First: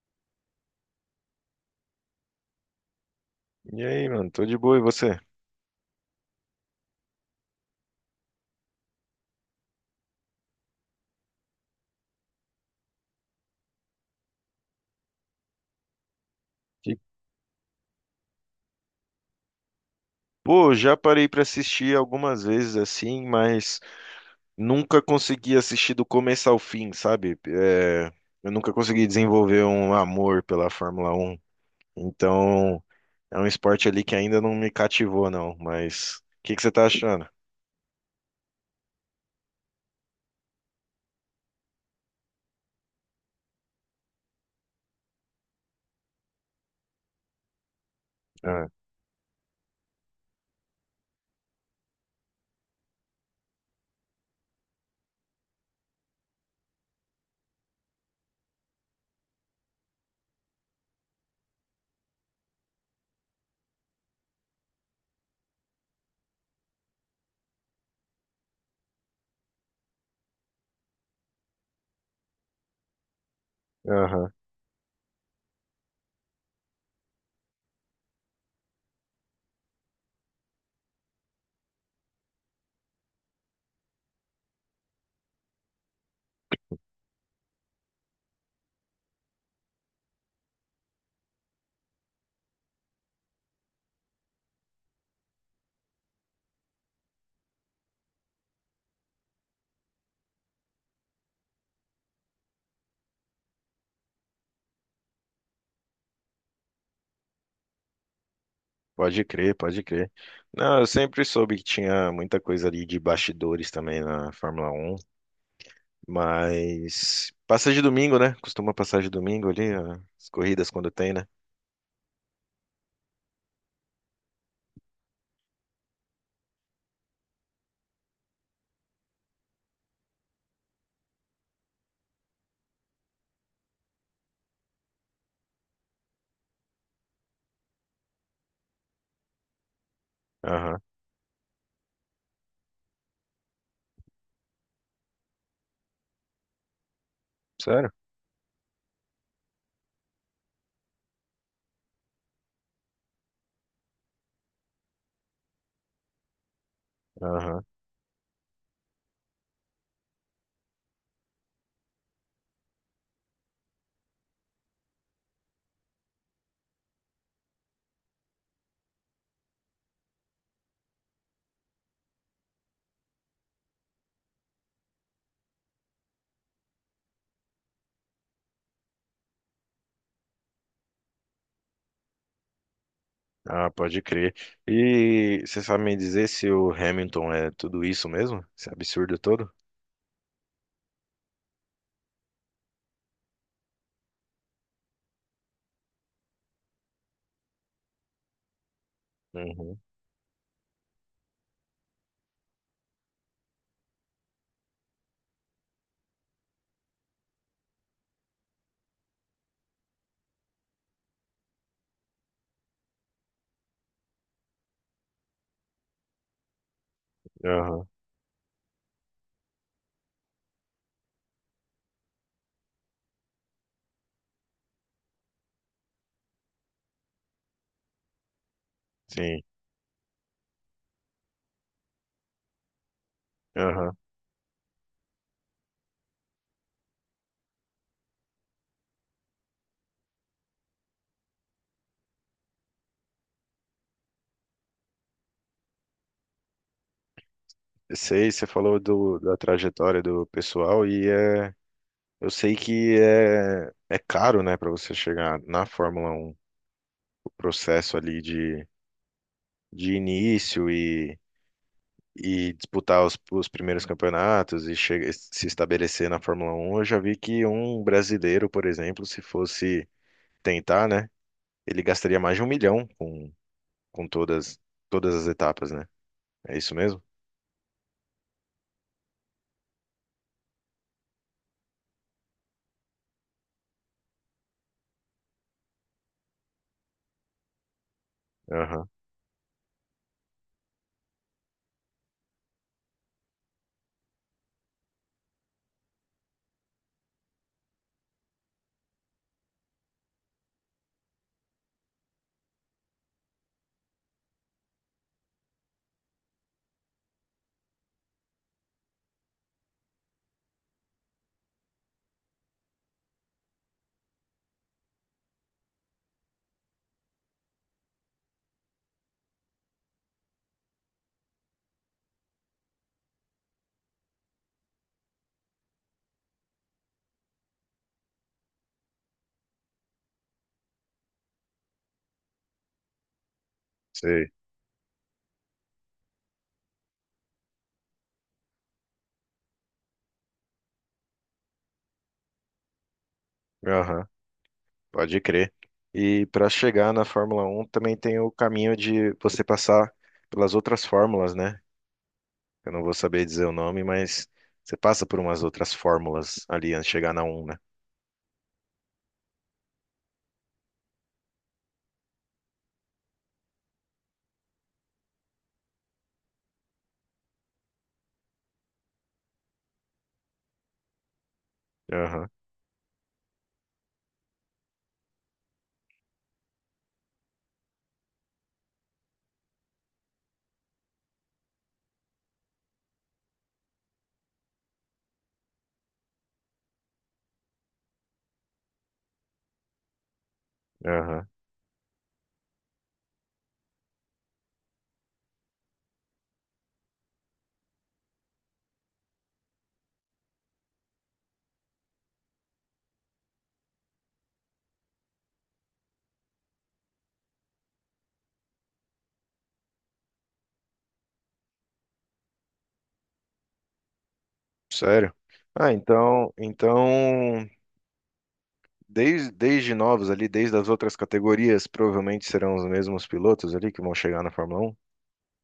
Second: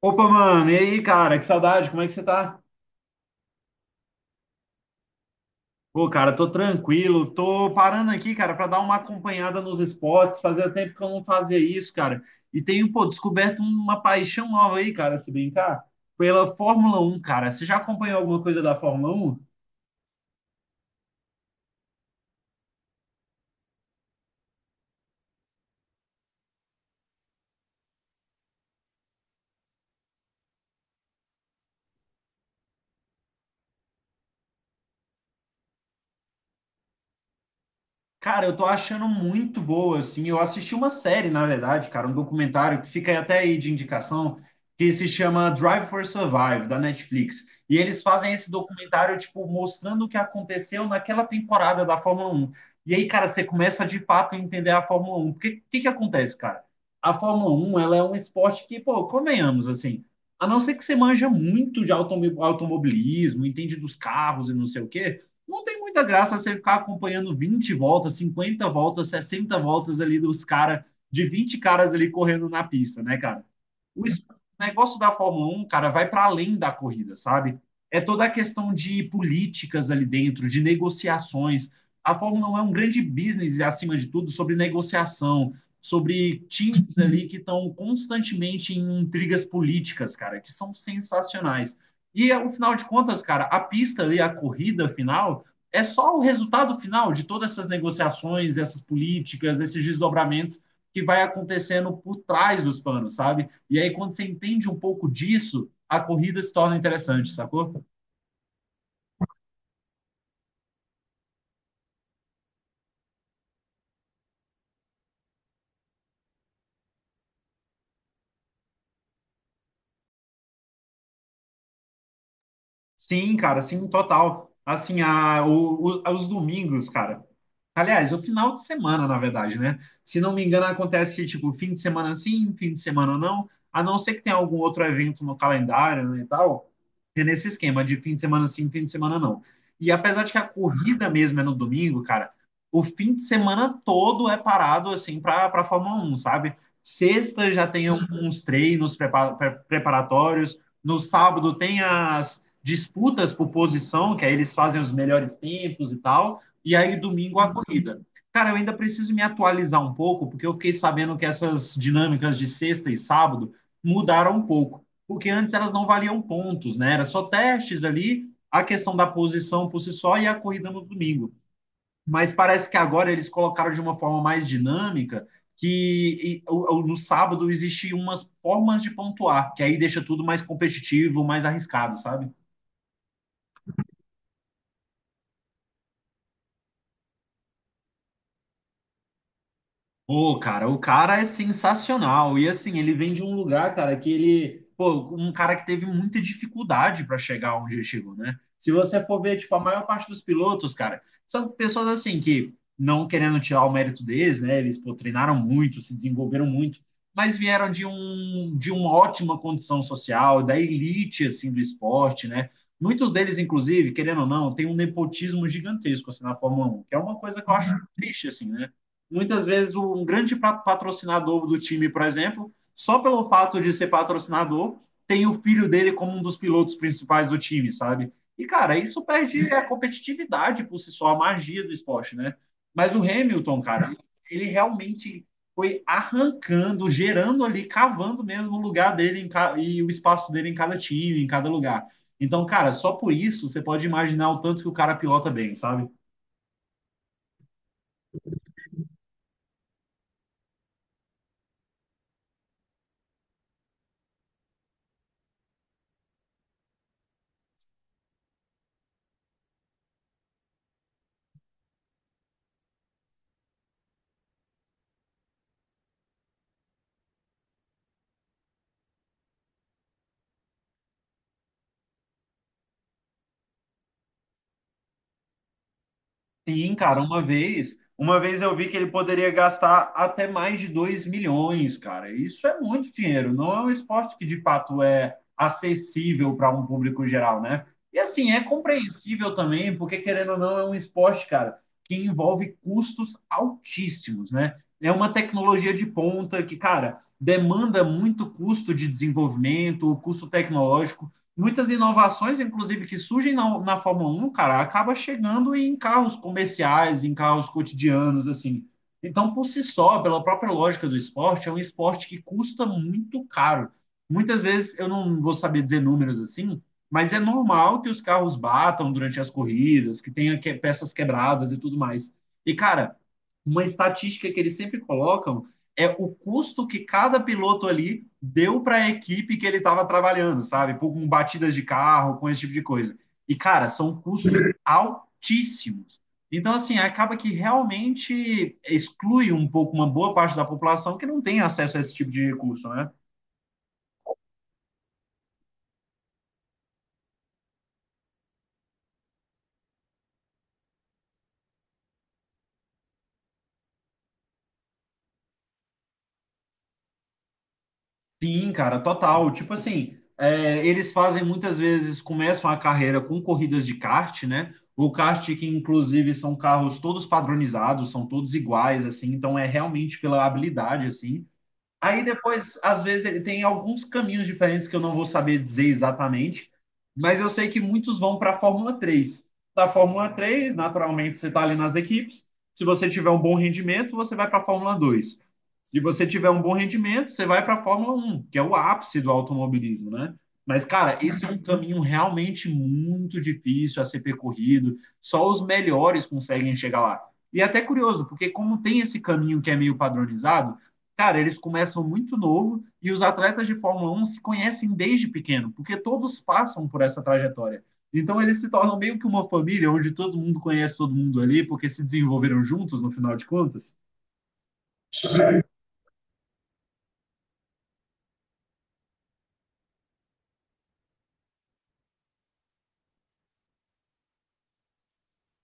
Opa, mano, e aí, cara? Que saudade, como é que você tá? E aí, mano, tô de boa, e você? Pô, cara, tô tranquilo, tô parando aqui, cara, pra dar uma acompanhada nos esportes. Fazia tempo que eu não fazia isso, cara. E tenho, pô, descoberto uma paixão nova aí, cara, se brincar, pela E, Fórmula 1, cara. Você já acompanhou alguma coisa da Fórmula 1? pô, já parei pra assistir algumas vezes assim, mas nunca consegui assistir do começo ao fim, sabe? É, eu nunca consegui desenvolver um amor pela Fórmula Um. Então, é um esporte ali que ainda não me cativou, não. Mas o que que você tá achando? Cara, eu tô achando muito boa, assim. Eu assisti uma série, na verdade, cara, um documentário que fica aí até aí de indicação, que se chama Drive for Survive, da Netflix. E eles fazem esse Ah. documentário, tipo, mostrando o que aconteceu naquela temporada da Fórmula 1. E aí, cara, você começa de fato a entender a Fórmula 1, porque o que que acontece, cara? A Fórmula 1, ela é um esporte que, pô, convenhamos, assim, a não ser que você manja muito de automobilismo, entende dos carros e não sei o quê, não tem muita graça você ficar acompanhando 20 voltas, 50 voltas, 60 voltas ali dos caras, de 20 caras ali correndo na pista, né, cara? O Aham. negócio da Fórmula 1, cara, vai para além da corrida, sabe? É toda a questão de políticas ali dentro, de negociações. A Fórmula 1 é um grande business, acima de tudo, sobre negociação, sobre times ali que estão constantemente em intrigas políticas, cara, que são sensacionais. E, ao final de contas, cara, a pista ali, a corrida final, é só o resultado final de todas essas negociações, essas políticas, esses desdobramentos que vai acontecendo por trás dos panos, sabe? E aí, quando você entende um pouco disso, a corrida se torna interessante, sacou? Pode crer, pode crer. Não, eu sempre soube que tinha muita coisa ali de bastidores também na Fórmula 1. Mas passa de domingo, né? Costuma passar de domingo ali, ó, as corridas quando tem, né? Sim, cara, sim, total. Assim, os domingos, cara. Aliás, o final de semana, na verdade, né? Se não me engano, acontece tipo fim de semana sim, fim de semana não, a não ser que tenha algum outro evento no calendário, né, e tal. É nesse esquema de fim de semana sim, fim de semana não. E apesar de que a Aham. corrida mesmo é no domingo, cara, o fim de semana todo é parado assim para Fórmula 1, sabe? Sexta já tem Sério? uns treinos preparatórios. No sábado tem as disputas por posição, que aí eles fazem os melhores tempos e tal, e aí domingo a Aham. corrida. Cara, eu ainda preciso me atualizar um pouco, porque eu fiquei sabendo que essas dinâmicas de sexta e sábado mudaram um pouco, porque antes elas não valiam pontos, né? Era só testes ali, a questão da posição por si só e a corrida no domingo. Mas parece que agora eles colocaram de uma forma mais dinâmica que no sábado existiam umas formas de pontuar, que aí deixa tudo mais competitivo, mais arriscado, sabe? Ah, pode crer. E você sabe me dizer se o Hamilton é tudo isso mesmo? Esse absurdo todo? Pô, cara, o cara é sensacional. E assim, ele vem de um lugar, cara, que ele, pô, um cara que teve muita dificuldade para chegar onde ele chegou, né? Se você for ver, tipo, a Uhum. maior parte dos pilotos, cara, são pessoas assim que, não querendo tirar o mérito deles, né, eles, pô, treinaram muito, se desenvolveram muito, mas vieram de uma ótima condição social, da elite assim do esporte, né? Muitos deles, inclusive, querendo ou não, tem um nepotismo gigantesco assim na Fórmula 1, que é uma coisa que eu acho Aham. triste assim, né? Muitas vezes um grande patrocinador do time, por exemplo, só pelo fato de ser patrocinador, tem o filho dele como um dos pilotos principais do time, sabe? E, cara, isso Sim. perde a competitividade por si só, a magia do esporte, né? Mas o Hamilton, cara, Aham. ele realmente foi arrancando, gerando ali, cavando mesmo o lugar dele e o espaço dele em cada time, em cada lugar. Então, cara, só por isso você pode imaginar o tanto que o cara pilota bem, sabe? Eu sei, você falou da trajetória do pessoal e, é, eu sei que é caro, né, para você chegar na Fórmula Um, o processo ali de início e disputar os primeiros campeonatos e se estabelecer na Fórmula Um. Eu já vi que um brasileiro, por exemplo, se fosse tentar, né, ele gastaria mais de um milhão com todas as etapas, né? É Sim, isso cara, mesmo? uma vez eu vi que ele poderia gastar até mais de 2 milhões, cara. Isso é muito dinheiro, não é um esporte que de fato é acessível para um público geral, né? E assim, é Aham, compreensível também, porque querendo ou não, é um esporte, cara, que envolve custos altíssimos, né? É uma tecnologia de ponta que, cara, demanda muito custo de desenvolvimento, custo tecnológico, muitas inovações, inclusive, que surgem na Fórmula 1, cara, acaba chegando em carros comerciais, em carros cotidianos, assim. Então, por si só, pela própria lógica do esporte, é um esporte que custa muito caro. Muitas vezes, eu não vou saber dizer números assim, mas é normal que os carros batam durante as corridas, peças quebradas e tudo mais. E, cara, uma estatística que eles sempre colocam é o custo que cada piloto ali deu para a equipe que ele estava trabalhando, sabe? Com batidas de carro, com esse tipo de coisa. E, cara, são custos sei. altíssimos. Então, assim, acaba que realmente exclui um pouco uma boa parte da população que não tem acesso a esse tipo de recurso, né? Aham, pode crer. E para chegar na Fórmula Um também tem o caminho de você passar pelas outras fórmulas, né? Eu não vou saber dizer o nome, mas você passa por umas outras fórmulas ali antes de chegar na um, né? Sim, cara, total. Tipo assim, é, eles fazem muitas vezes, começam a carreira com corridas de kart, né? O kart que inclusive são carros todos padronizados, são todos iguais, assim, então é realmente pela habilidade, assim. Aí Aham, depois, às vezes, ele tem alguns caminhos diferentes que eu não vou saber dizer exatamente, mas eu sei que muitos vão para a Fórmula 3. Da Fórmula 3, naturalmente, você está ali nas equipes. Se você tiver um bom rendimento, você vai para a Fórmula 2. Se você tiver um bom rendimento, você vai para a Fórmula 1, que é o ápice do automobilismo, né? Mas, cara, esse aham. é um caminho realmente muito difícil a ser percorrido. Só os melhores conseguem chegar lá. E é até curioso, porque como tem esse caminho que é meio padronizado, cara, eles começam muito novo e os atletas de Fórmula 1 se conhecem desde pequeno, porque todos passam por essa trajetória. Então eles se tornam meio que uma família onde todo mundo conhece todo mundo ali, porque se desenvolveram juntos no final de contas. Sério? Ah, então desde novos ali, desde as outras categorias, provavelmente serão os mesmos pilotos ali que vão chegar na Fórmula Um.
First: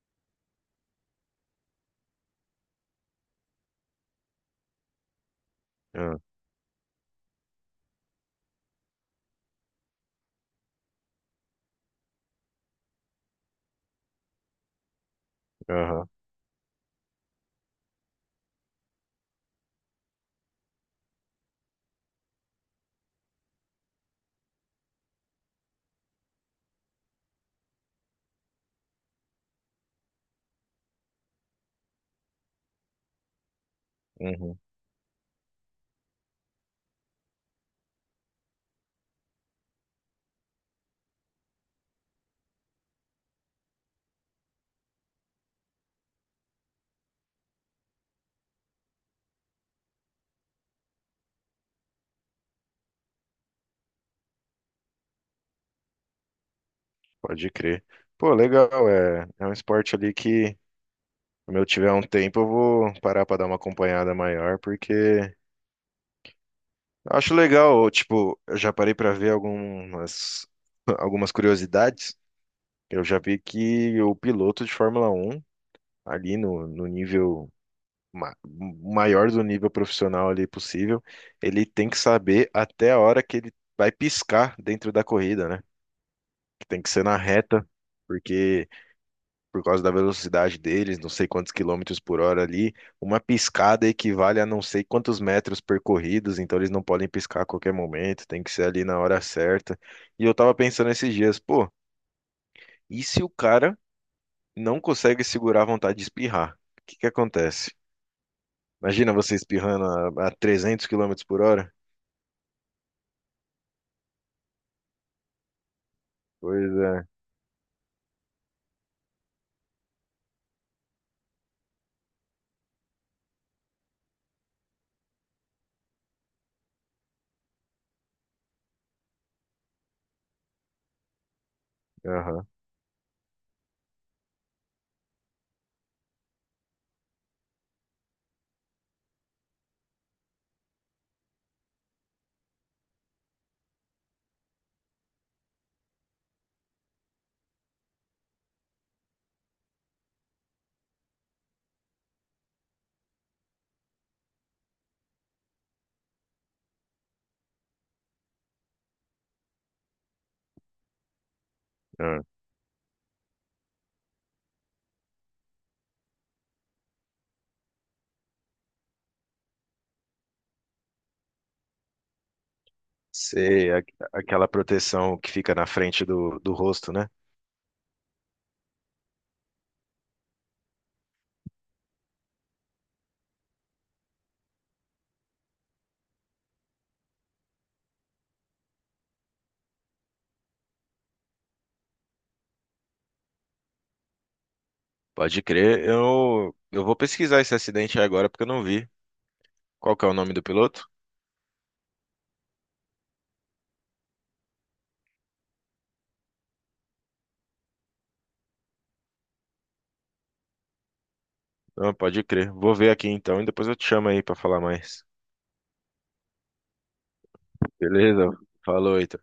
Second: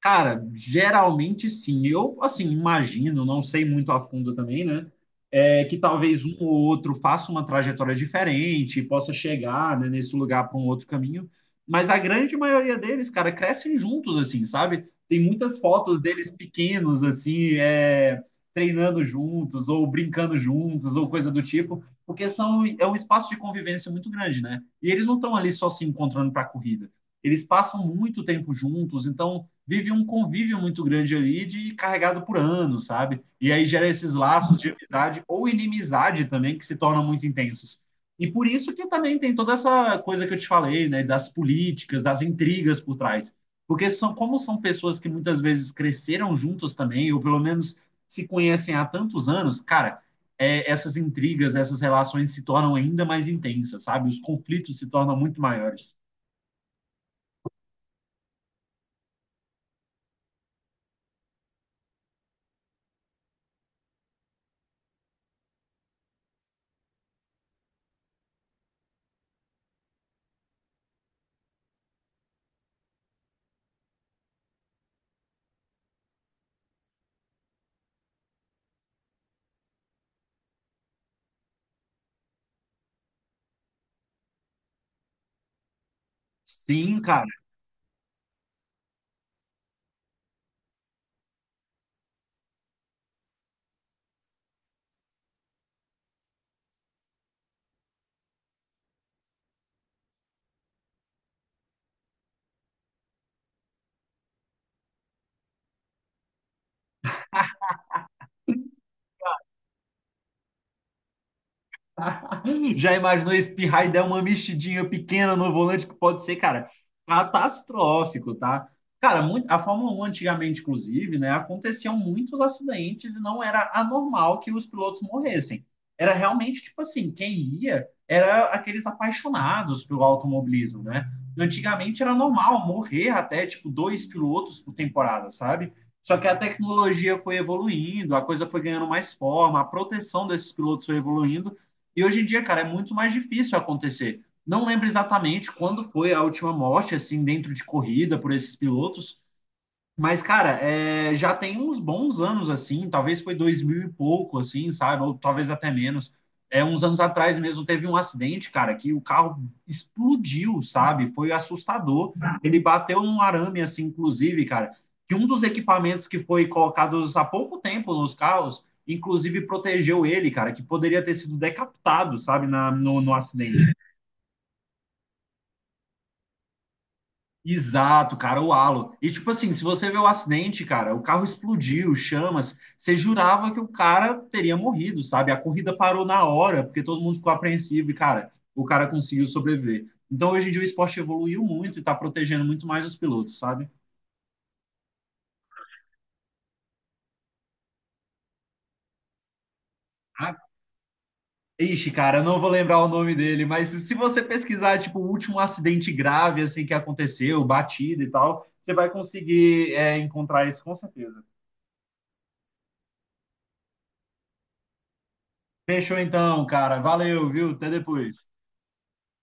Cara, geralmente sim. Eu, assim, imagino, não sei muito a fundo também, né? É, que Ah. talvez um ou outro faça uma trajetória diferente, possa chegar, né, nesse lugar para um outro caminho. Mas a grande maioria deles, cara, crescem juntos, assim, sabe? Tem muitas fotos Aham, deles pequenos, assim, é, treinando juntos, ou brincando juntos, ou coisa do tipo, porque são, é um espaço de convivência muito grande, né? E eles não estão ali só se encontrando para a corrida. Eles passam muito tempo juntos, então vive um convívio muito grande ali de carregado por anos, sabe? E aí gera esses uhum, laços de amizade ou inimizade também que se tornam muito intensos. E por isso que também tem toda essa coisa que eu te falei, né, das políticas, das intrigas por trás. Porque são, como são pessoas que muitas vezes cresceram juntas também, ou pelo menos se conhecem há tantos anos, cara, é, essas intrigas, essas relações se tornam ainda mais intensas, sabe? Os conflitos se tornam muito maiores. pode crer. Pô, legal, é, é um esporte ali que, quando eu tiver um tempo, eu vou parar para dar uma acompanhada maior, porque acho legal, tipo, eu já parei para ver algumas, algumas curiosidades. Eu já vi que o piloto de Fórmula Um ali no nível, ma- maior do nível profissional ali possível, ele tem que saber até a hora que ele vai piscar dentro da corrida, né? Que tem que Sim, ser na cara. reta, porque por causa da velocidade deles, não sei quantos quilômetros por hora ali, uma piscada equivale a não sei quantos metros percorridos, então eles não podem piscar a qualquer momento, tem que ser ali na hora certa. E eu tava pensando esses dias, pô, e se o cara não consegue segurar a vontade de espirrar? O que que acontece? Imagina você espirrando a 300 quilômetros por hora. Já imaginou espirrar e dar uma mexidinha pequena no volante? Que pode ser, cara, Coisa. catastrófico, tá? Cara, muito, a Fórmula 1 antigamente, inclusive, né, aconteciam muitos acidentes e não era anormal que os pilotos morressem. Era realmente tipo assim, quem ia era aqueles apaixonados pelo automobilismo, né? Antigamente era Aham. normal morrer até tipo dois pilotos por temporada, sabe? Só que a tecnologia foi evoluindo, a coisa foi ganhando mais forma, a proteção desses pilotos foi evoluindo e hoje em dia, cara, é muito mais difícil acontecer. Não lembro exatamente quando foi a última morte, assim, dentro de corrida por esses pilotos, mas, cara, é, já tem uns bons anos, assim, talvez foi 2000 e pouco, assim, sabe? Ou talvez até menos. É, uns anos atrás mesmo teve um acidente, cara, que o carro explodiu, sabe? Foi assustador. Aham. Ele bateu num arame, assim, inclusive, cara, que um dos equipamentos que foi colocados há pouco tempo nos carros, inclusive protegeu ele, cara, que poderia ter sido decapitado, sabe, na, no, no Sei, acidente. Aquela proteção que fica na frente do rosto, né? Exato, cara, o halo. E tipo assim, se você vê o acidente, cara, o carro explodiu, chamas, você jurava que o cara teria morrido, sabe? A corrida parou na hora, porque todo mundo ficou apreensivo e, cara, o cara conseguiu sobreviver. Então, hoje em dia, o esporte evoluiu muito e tá protegendo muito mais os pilotos, sabe? Pode crer. Eu vou pesquisar esse acidente aí agora porque eu não vi. Qual que é o nome Ah, do piloto? ixi, cara, eu não vou lembrar o nome dele, mas se você pesquisar, tipo, o último acidente grave, assim, que aconteceu, batida e tal, você vai conseguir, é, encontrar isso com certeza. Ah, pode crer. Vou ver aqui então e depois eu te chamo aí pra falar mais. Fechou então, cara. Valeu, viu? Até depois. Beleza? Falou, então.